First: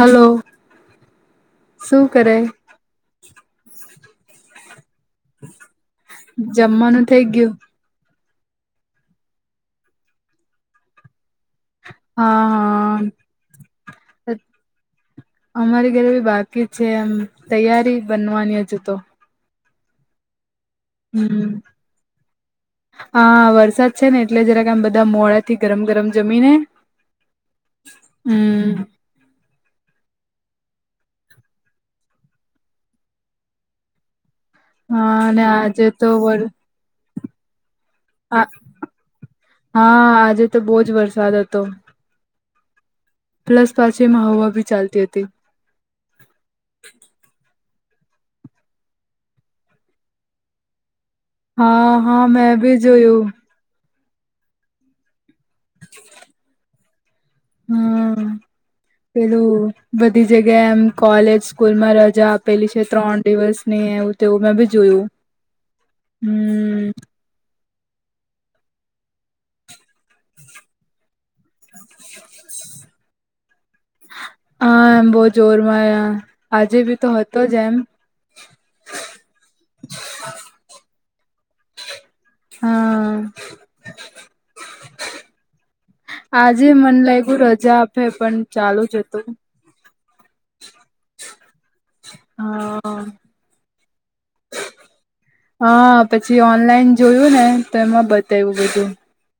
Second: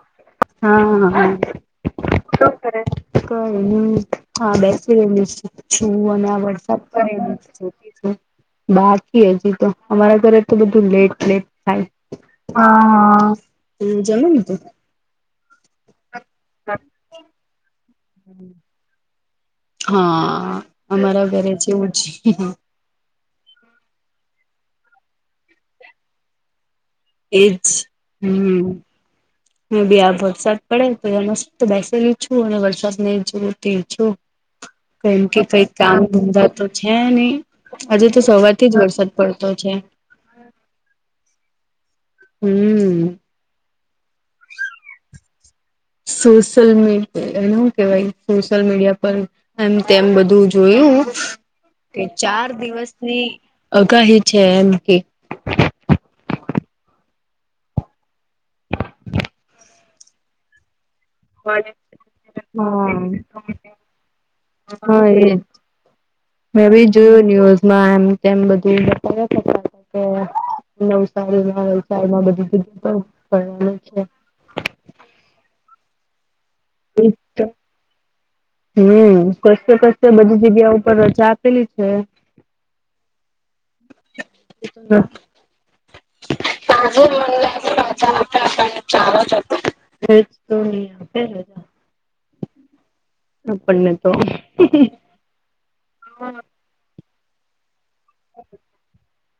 Hello હા હ [inaudible] કરે કઈની હા બેસી રેયલી છું અને આ વોટ્સઅપ જમવાનું થઇ કરેલું ગયું બાકી હજી તો અમારા ઘરે આટલું તો બધું લેટ લેટ થાય હા હા હા જમી લીધું અમારી ઘરે બી બાકી છે એમ તૈયારી બનવાની હજુ તો હા અમારા ઘરે હમ જેવું જ છે. હા વરસાદ છે ને એટલે જરાક આમ બધા મોડાથી ગરમ ગરમ જમીને એજ હમ્મ. હમ હ બી આ વરસાદ પડે મસ્ત બેસેલી છું અને વરસાદ ને જોવતી છું હા કેમ કે અને કઈ આજે કામ તો વર ધંધા તો છે નહી આજે તો આ સવાર થી જ વરસાદ પડતો છે. હા આજે તો બહુ જ વરસાદ હતો હમ્મ. પ્લસ પાછી એમાં હવા ભી ચાલતી હતી. સોશિયલ મી એને શું કેવાય સોશિલ મીડિયા પર એમ તેમ બધું જોયું હા હા મેં ભી જોયું અગાહી છે એમ કે [inaudible] હમ્મ પેલું બધી જગ્યા એમ કોલેજ સ્કૂલમાં રજા આપેલી છે હા ત્રણ દિવસ ની એવું તેવું મેં બી જોયું હા એજ મેં હમ બી જોયું ન્યૂઝ મા આમ તેમ બધું [unintelligible] વરસાદ મા બધું ભિનુ પણ બધું છે. હા એમ બહું જોરમાંયા આજે બી તો હતો જ એમ હમ્મ ક‌ઈ ક તો કોઈ ક બધી જગ્યા ઉપર રજા આપેલી છે. હા. આજે મને લાગ્યું રજા આપે પણ ચાલુ જ હતું એજ તો નહી આપે ને. હા. આપણને તો. હા પછી ઓનલાઈન જોયું ને તો એમાં બતાવ્યું બધું.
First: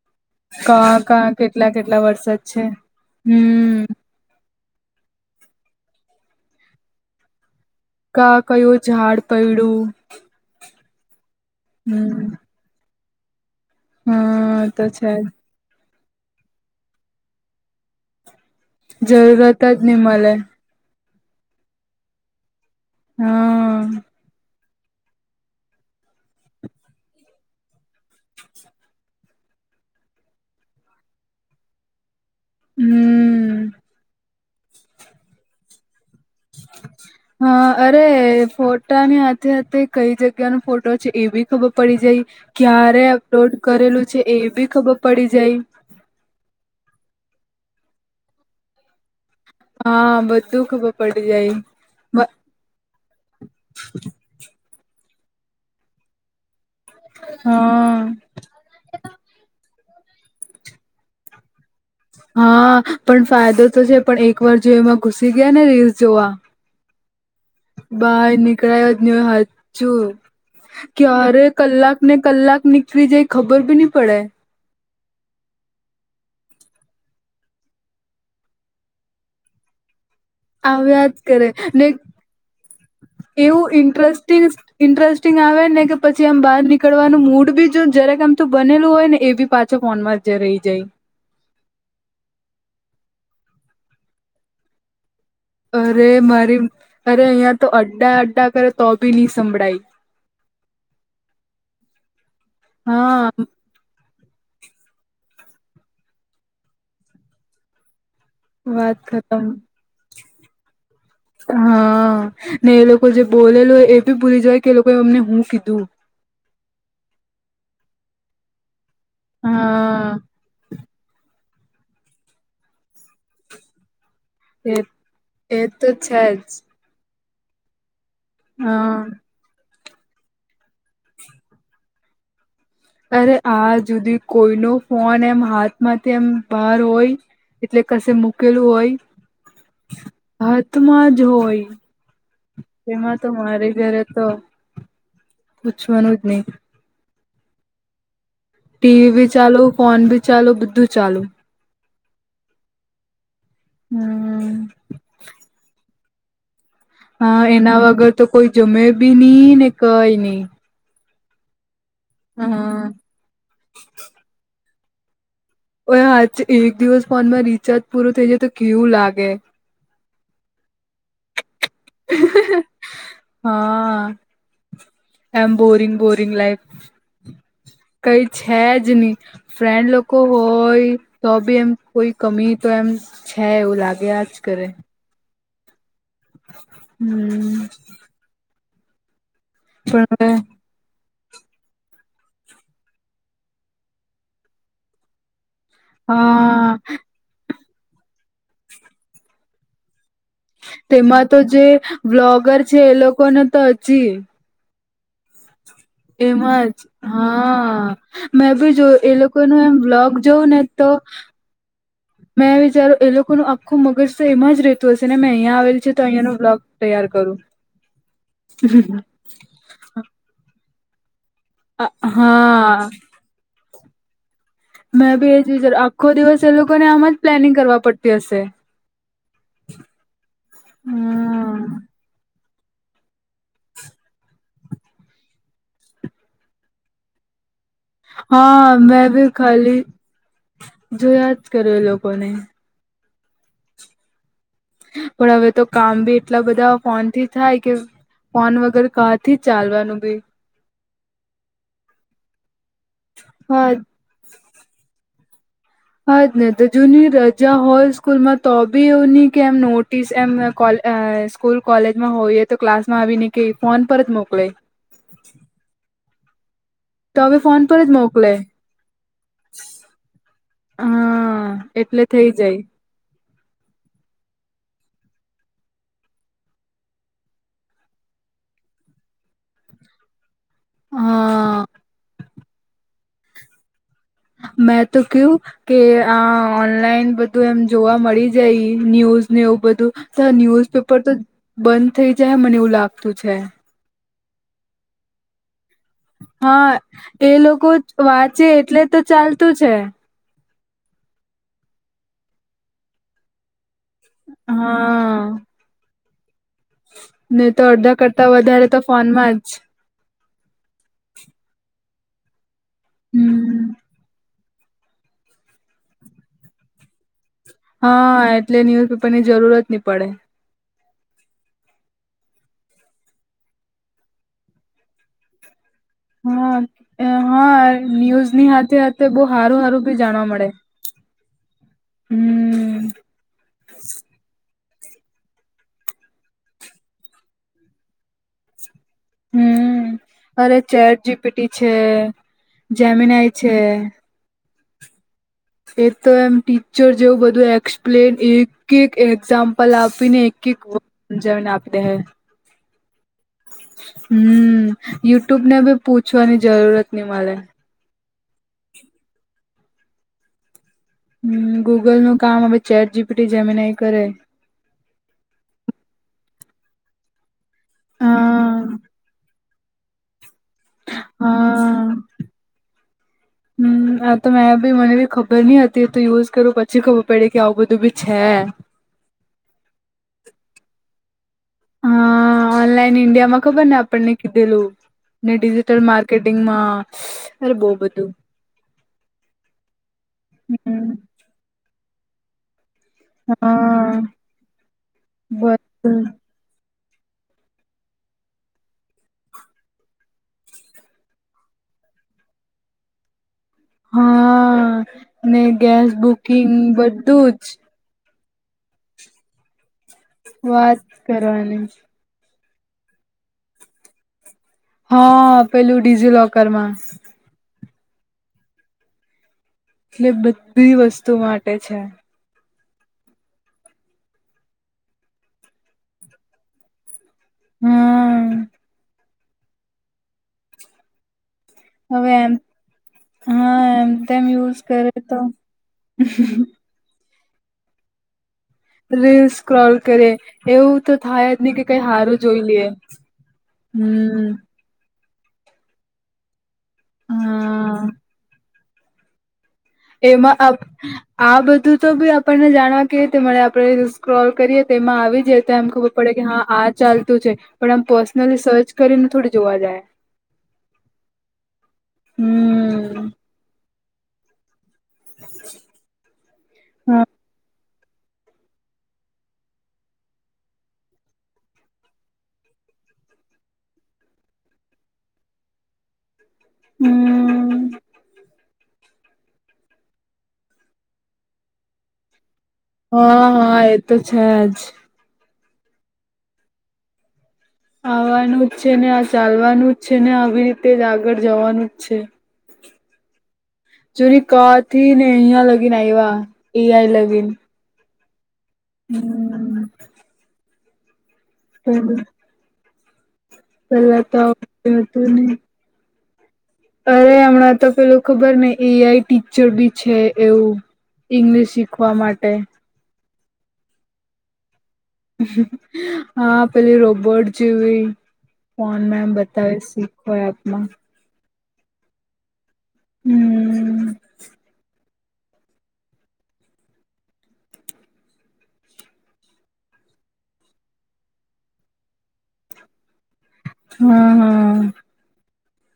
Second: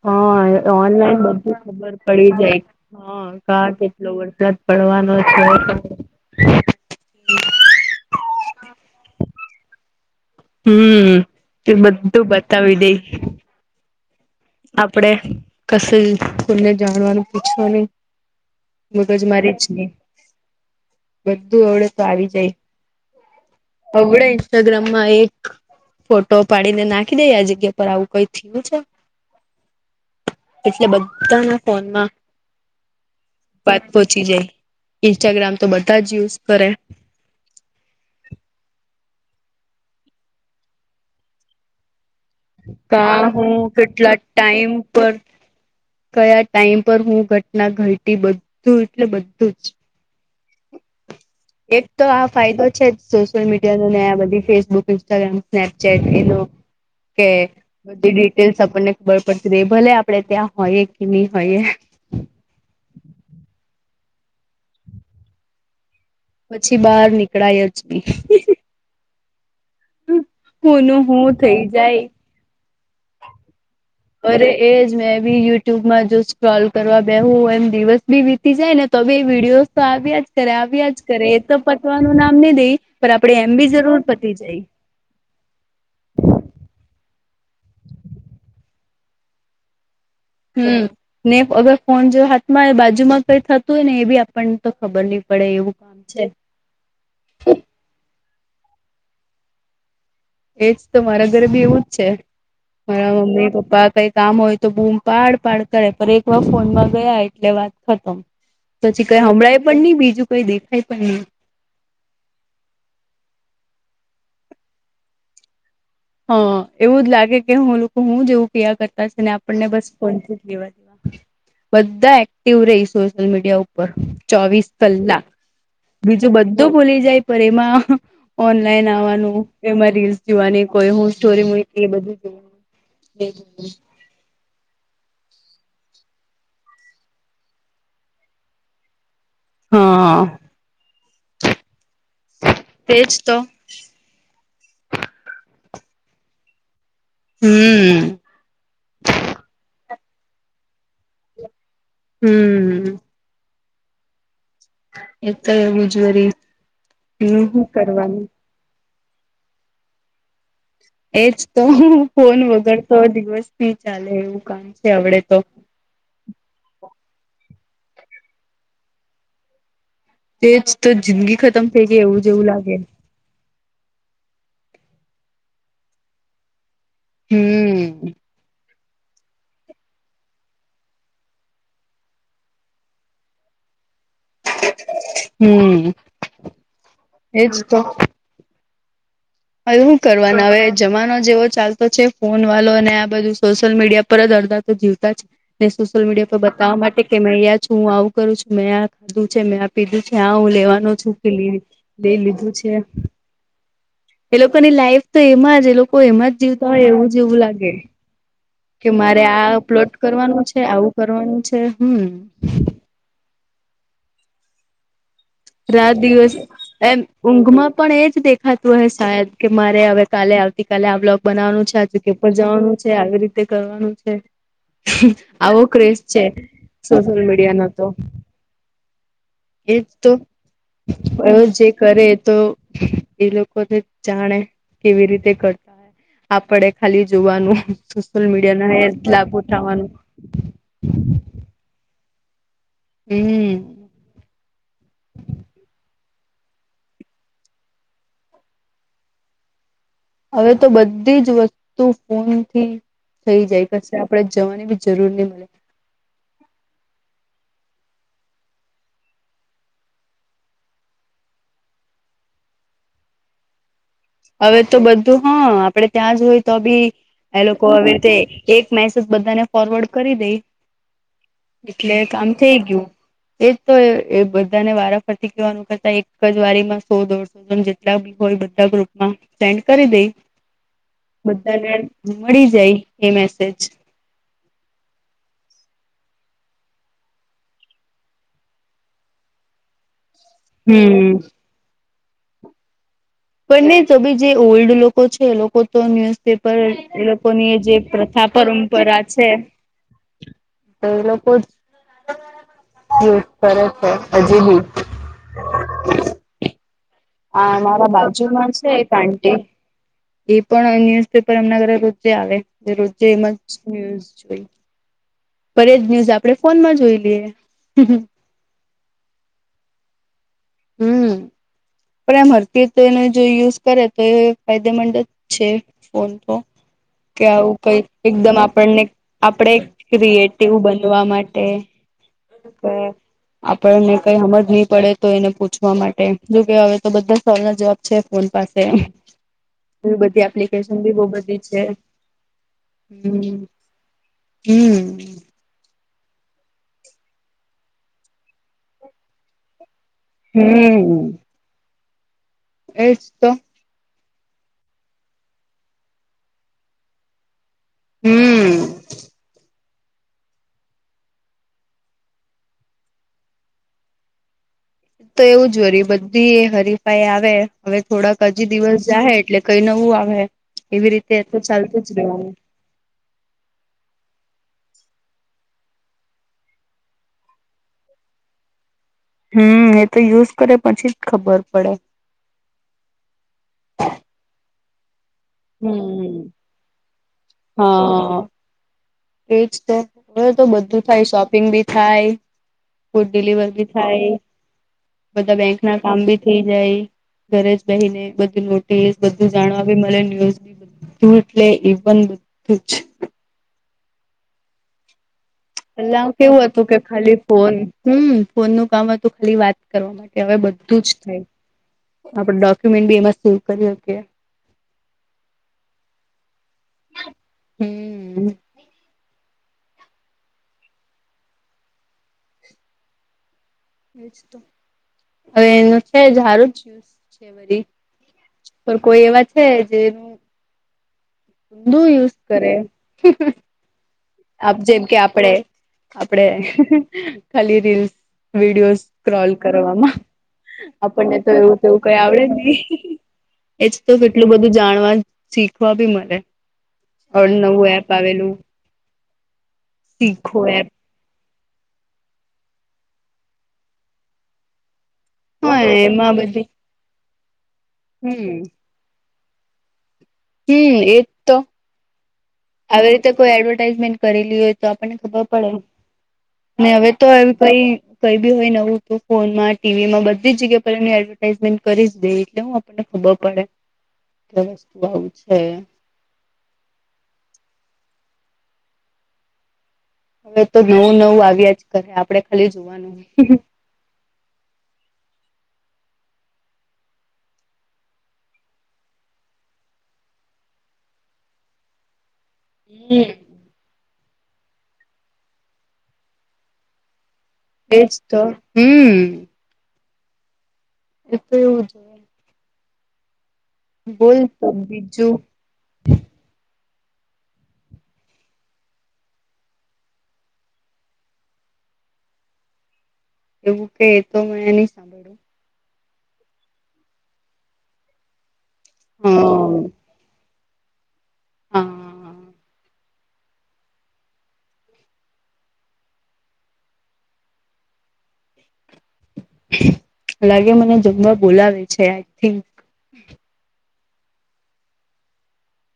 હા કા કા ઓ-ઓનલાઈન બધું કેટલા ખબર કેટલા પડી વરસાદ જાય. છે હા કા હમ કે એટલો વરસાદ પડવાનો છે. કા કયો ઝાડ પડ્યું હમ્મ, તે બધ્ધું હમ બતાવી દઈ. હા. તો આપડે છે કશું કોને જાણવાનું પૂછવુ નહીં. જ મગજ મારીજ જરૂરત છે. જ નહી મળે બધું અવડે તો આવી જાય. હા. હવડે ઇન્સ્ટાગ્રામમાં એક ફોટો પાડીને નાખી દઈ યે આ જગ્યા પર આવું કઈ થયું છે એટલે બધાના ફોનમાં હમ વાત પહોંચી જાય. ઇન્સ્ટાગ્રામ તો બધા જ યુઝ કરે હા અરે ફોટાની સાથે સાથે કઈ જગ્યા નો ફોટો છે એ બી ખબર પડી જાય. ક્યારે કા હું અપલોડ કરેલું કેટલા છે એ બી ટાઈમ ખબર પર પડી જાય. કયા ટાઈમ પર હું ઘટના ઘટી બધું એટલે બધું જ હા બધું ખબર પડી જાય. એક તો આ બ- ફાયદો છે જ સોશિયલ મીડિયા નો ને આ બધી ફેસબુક ઇન્સ્ટાગ્રામ સ્નપચેટ એનો કે હા બધી ડી તેજ આપણને ખબર પડતી રે ભલે આપડે ત્યાં હોઈએ કે નહી હોઈએ. હા પણ ફાયદો તો છે પણ એક વાર જો એમાં ઘુસી ગયા ને રીલ્સ જોવા પછી બહાર નીકળાય જ નહી. ગયાજ ને હાચુ હુંનું હું ક્યારે થઈ કલાક જાય ને કલાક નીકળી જાય ખબર બી નઇ પડે. તે એજ ને મેં બી યુટ્યુબમાં જો સ્ક્રોલ કરવા બેહુ એમ દિવસ વીતી જાય ને તો બી વિડિઓઝ તો આવ્યા જ કરે આવ્યા જ કરે એ તો પતવાનું નામ નહી દઈ પણ આપડે એમ બી એવું જરૂર પતી ઇન્ટરેસ્ટિંગ જાય. ઇન્ટરેસ્ટિંગ આવે ને કે પછી આમ બહાર નીકળવાનું મૂડ બી જો જરાક આમ તો બનેલું હોય ને એ બી પાછો ફોનમાં જ રહી હમ્મ જાય ને અગર ફોન જો હાથમાં બાજુમાં કઈ થતું હોય ને એ બી આપણને તો ખબર નહીં અરે મારી અરે અહીયાં તો અડ્ડા અડ્ડા કરે તો બી નહી સંભળાય. એજ તો મારા ઘરે બી એવું જ છે મારા હા મમ્મી પપ્પા કઈક કામ હોય તો બૂમ પાડ પાડ કરે પણ એક વાર ફોનમાં ગયા એટલે વાત ખતમ. વાત પછી કઈ ખતમ હળાય પણ નહી બીજું કઈ દેખાય પણ નઇ. હા ને એ લોકો જે બોલેલ હોય એ ભી ભૂલી જાય કે એ લોકોએ અમને હું કીધું. હા એવું જ લાગે કે હુંલૂ હું જેવું કયા કર તા છે ને આપણને બસ હા ફોથી લેવા દેવા બધા એક્ટિવ રહી સોશિયલ મીડિયા ઉ પર ચોવીસ એ કલાક એ તો છે બીજું જ બધું ખોલી જાય પર એમાં હા ઓનલાઈન આવવાનું એમાં રીલ્સ જોવાની કોઈ હું સ્ટોરી મોઈ એ બધું કઈ અરે આજ હુધી કોઈ નો ફોન એમ હાથમાંથી એમ બહાર હોય એટલે કશે મુકેલું હોય હા હાથ માં જ હોય તેમાં તો મારે ઘરે તો પૂછવાનું જ નઇ. હમ ટીવી ભી ચાલુ ફોન ભી ચાલુ બધું ચાલુ. હમ હમ એ તો એવું જ [inaudible] હા એના વગર તો કરવાનું કોઈ જમે બી નઈ ને કઈ નઈ. એજ તો ફોન વગર હા તો દિવસ થી ચાલે એવું કામ છે આવડે તો. ઓ આજ એક દિવસ ફોનમાં રિચાર્જ પૂર થઈ જાય તો કેવું લાગે. તેજ તો જિંદગી ખતમ થઈ ગઈ એવું જેવું લાગે. હા આ એમ બોરિંગ બોરિંગ લાઈફ. હમ કઈ છે જ નઇ. ફ્રેન્ડ લોકો હોય તો બી એમ કોઈ કમી એમ છે એવું લાગ્યા જ કરે. હમ એજ હમ તો હવે હું કરવાના હવે જમાનો જેવો ચાલતો છે ફોન વાળો અને આ બધું સોશિયલ મીડિયા પર જ અરધા તો જીવતા જ ને સોશિયલ મીડિયા પર હા બતાવા માટે કે મેંયા છું હું આવું કરું છું મેં આ ખાધું છે મે આ. પીધું છે હા હું લેવાનો છું કે તેમાં તો લે જે લીધું બ્લોગર છે. [unintelligible] તો હજુ. એ લોકોની લાઈફ તો એમાં જ એ લોકો એમાં જ જીવતા હોય એવું જ એવું લાગે. હા મેં બી જો કે એ મારે લોકોનું આ એમ પ્લોટ બ્લોગ કરવાનું જોઉં છે ને તો આવું કરવાનું છે હમ. મેં વિચારો એ લોકો ન આખું મગજ છે એમાં જ રત તો સે ને મેઘ રાત દિવસ એમ ઊંઘમાં પણ એજ દેખાતું હ શાયદ. કે મારે હવે કાલે આવતી કલે આ બ્લોગ બનાવાનું છે [unintelligible] જવાનું હા છે આવી રીતે કરવાનું છે મેં બી એજ આવો વિચાર ક્રેઝ આખો છે દિવસ એ લોકોને આમ જ સોશિયલ પ્લાનિંગ મીડિયા ન કરવા તો. પડતી હશે એજ તો એ હમ જે કરે એ તો. એ લોકોને જાણે કેવી રીતે કરતા હોય આપડે ખાલી જોવાનું, સોશિયલ મીડિયા હા ના બે-બે લાભ ખાલી ઉઠાવવાનું જોયા જ એ લોકોને, હે, પણ હવે તો કામ ભી એટલા બધા ફોનથી થાય કે, ફોન વગેરે કાથી ચાલવાનું ભી, હવે તો બધી જ વસ્તુ ફોનથી થઈ જાય હા પશે, આપણે જવાની ભી જરૂર નહીં મળે, હાજ નહીં તો જૂની રજા હોય સ્કૂલમાં તો ભી એવું નહીં કે એમ નોટિસ એમ કોલ. સ્કૂલ કોલેજમાં હોયએ તો ક્લાસમાં આવીને ફોન પર મોકલે. હવે તો બધું હા આપડે ત્યાં જ હોય તોભી, તો એ ફોન લોકો પર હવે જ રીતે મોકલે એક મેસેજ બધાને ફોરવર્ડ કરી દે, હા એટલે કામ થઈ ગયું, એજ તોએ બધાને વારાફરતી કવાનું કરતા એક જ વારીમાં સો દોડશે. જેટલા ભી હોય બધા ગ્રુપમાં સેન્ડ કરી દે, હા [inaudible] [unintelligible] મળી જાય એ મેસેજ, મેં તો કેવું? કે આ ઓનલાઈન બધું એમ જોવા મળી જાય ને ન્યુજ ને એવું બધું. તો ન્યુઝ પેપર તો હમ્મ. બંધ થઇ જાય મને એવું લાગતું છે. [unintelligible] તો ભીજે ઓલ્ડ છે, એ લોકો. તો ન્યુઝપેપર હા એ લોકોની લોકો જે પ્રથા વાંચે એટલે તો પરંપરા છે. ચાલતું [unintelligible] કરે છે. અજયભીત હા [unintelligible] નહી આ તો મારા અડધા કરતા બાજુમાં વધારે છે, તો એક ફોનમાં આંટી. જ એ પણ ન્યુઝપેપર એમના ઘરે રોજે આવે રોજે એમ હમ [unintelligible] ન્યૂઝ જોઈ. પર જ ન્યૂઝ આપણે ફોનમાં જોઈ લઈએ. હા એટલે ન્યુઝપેપર ની જરૂરત ની પડે. હમ. પણ [unintelligible] તો એને જો યુઝ કરેતો એ ફાયદેમંદ જ છે. ફોન તો હા કે આવું હા કંઈ એકદમ ન્યૂઝની હાથે આપણને હાથે બહુ આપણેે હારું હારું બી જાણવા મળે ક્રિએટિવ બંને. જોવા માટે, હમ આપણને કંઈ હમજ નહીં પડે તો એને પૂછવા માટે. હવે તો બધા સવાલના જવાબ છે, ફોન પાસે. એવી બધી હમ અરે એપ્લિકેશન ભી ચેટ બહુ બધી જીપીટી છે, હમ જેમિનાય છે હમ એતો એમ ટીચર જેવું બધું એક્સપ્લેન એક એક એક્ઝામ. પલ આપીને એક એક વજન આપે. એજતો, હમ યુટ્યુબને ભી પૂછવાની જરૂરત નહીં મળે. હમ. હમ ગૂગલનું કામ હવે ચેટ જીપીટી જેમીનઈ કરે. તો એવું જ હોરી બધી હરીફાઈ આવે હવે થોડાક હજી હા દિવસ જાહે એટલે, કંઈ નવું આવે એવી રીતે તો ચાલતું જ હા રહેનું. હમ. આતો મેં બી મને બી ખબર નહીં હતી તો યુઝ કરું પછી ખબર પડી કે આવું બધું બી છે. હમ એતો યુઝ કરે પછી જ ખબર પડે. હા ઓનલાઈન ઇન્ડિયામાં ખબરને આપણને કીધેલું. ને ડિજિટલ હમ માર્કેટિંગમાં અરે બહુ બધું. હા એજ તો હવે તો બધું હમ થાય શોપિંગ બી થાય. ફૂડ ડિલિવર બી હા થાય બધા બેંક ના બધું કામ બી થઈ જાય ઘરે જ બહી ને બધું નોટી બધું જાણવા બી મળે ન્યૂઝ. એટલે [unintelligible] હા ને ગેસ પલા કેવું બુકિંગ હતું કે ખાલી બધું ફોન જ હમ ફોન નું કામ હતું ખાલી વાત કરવા. કે હવે વાત બધું જ થાય કરવાની આપણે ડોક્યુમેન્ટ બી એમાં સેવ કરી [inaudible] હા પેલું ડીજીલોકર માં. હમ્મ. એટલે બધી વસ્તુ માટે છે. હવે એનું [unintelligible] હારું જ [unintelligible] પણ કોઈ એવા છે જે બહુ હવે યુઝ એમ કરે. હા એમ તેમ આપ યુઝ જેમ કરે કે તો આપડે આપડે ખાલી રીલ્સ વિડીયોઝ રીલ સ્ક્રોલ કરો આમાં કરે એવું આપણને થાય તો જ નહી એવું કે કેવું કઈ હારું આવડે જોઈ નહી. લઈએ એજ તો હમ કેટલું બધું જાણવા શીખવા બી મળે નવું હા એપ આવેલું. એમાં શીખો આપ એપ આ બધું તો બી આપણને જાણવા કેવી રીતે મલે આપણે સ્ક્રોલ કરીએ તેમાં આવી જતા હા એમ ખબર પડે એમાં કે હા બધી આ ચાલતું છે પણ આમ હમ પર્સનલી સર્ચ કરીને થોડી જોવા જાય. તે એ હમ્મ. [inaudible] આવી રીતે કોઈ એડવર્ટાઈઝમેન્ટ કરેલી હૈ તો આપણને ખબર પડે હવે તો હા અએમ કઈ કઈ બી હોય નવું તો ફોનમાં ટીવીમાં બધી જગ્યા પર એમની એડવર્ટાઈઝમેન્ટ કરી જ દે એટલે હું. આપને ખબર પડે કે વસ્તુ આવું છે. હમ્મ. [inaudible] [inaudible] હવે તો નવું નવું આવ્યા જ કરે આપડે ખાલી જોવાનું હોય. તોછે જ. આવવાનું જ છે ને આ ચાલવાનું જ છે ને આવી રીતે જ આગળ જવાનું જ છે. હમ્મ. જોની ક થી ને અહંયા લગીન આ વા એ આઈ લગીન. એજ તો. હમ હમ્મ‌. [inaudible] [inaudible] પહેલા તો બોલ આવતું [unintelligible] બીજું નહીં. અરે હમણાં તો પેલું ખબર ને એઆઈ ટીચર બી છે એવું. ઇંગ્લિશ શીખવા માટે એવું કે એ તો મેં ની સાભ હા પેલી રોબોટ જેવી ફોન હ મેમ બતાવે શીખો એપ માં. હાઆઆ હમ્મ. [inaudible] લાગે મને જમવા બોલાવે છે આઈ થિંક. હા હા.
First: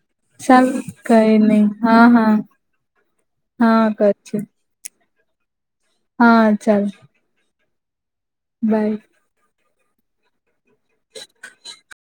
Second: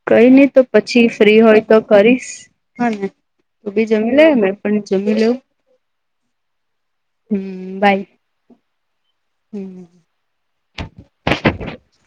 કઈ નહી તો ચાલ પછી કઈ ફ્રી હોય નહી તો હા કરીશ હા હા ને તું હા બી કર જમી લે છે મ. પણ જમી લેવું. હા ચલ. હમ્મ, બાય. બાય. હમ્મ. [inaudible]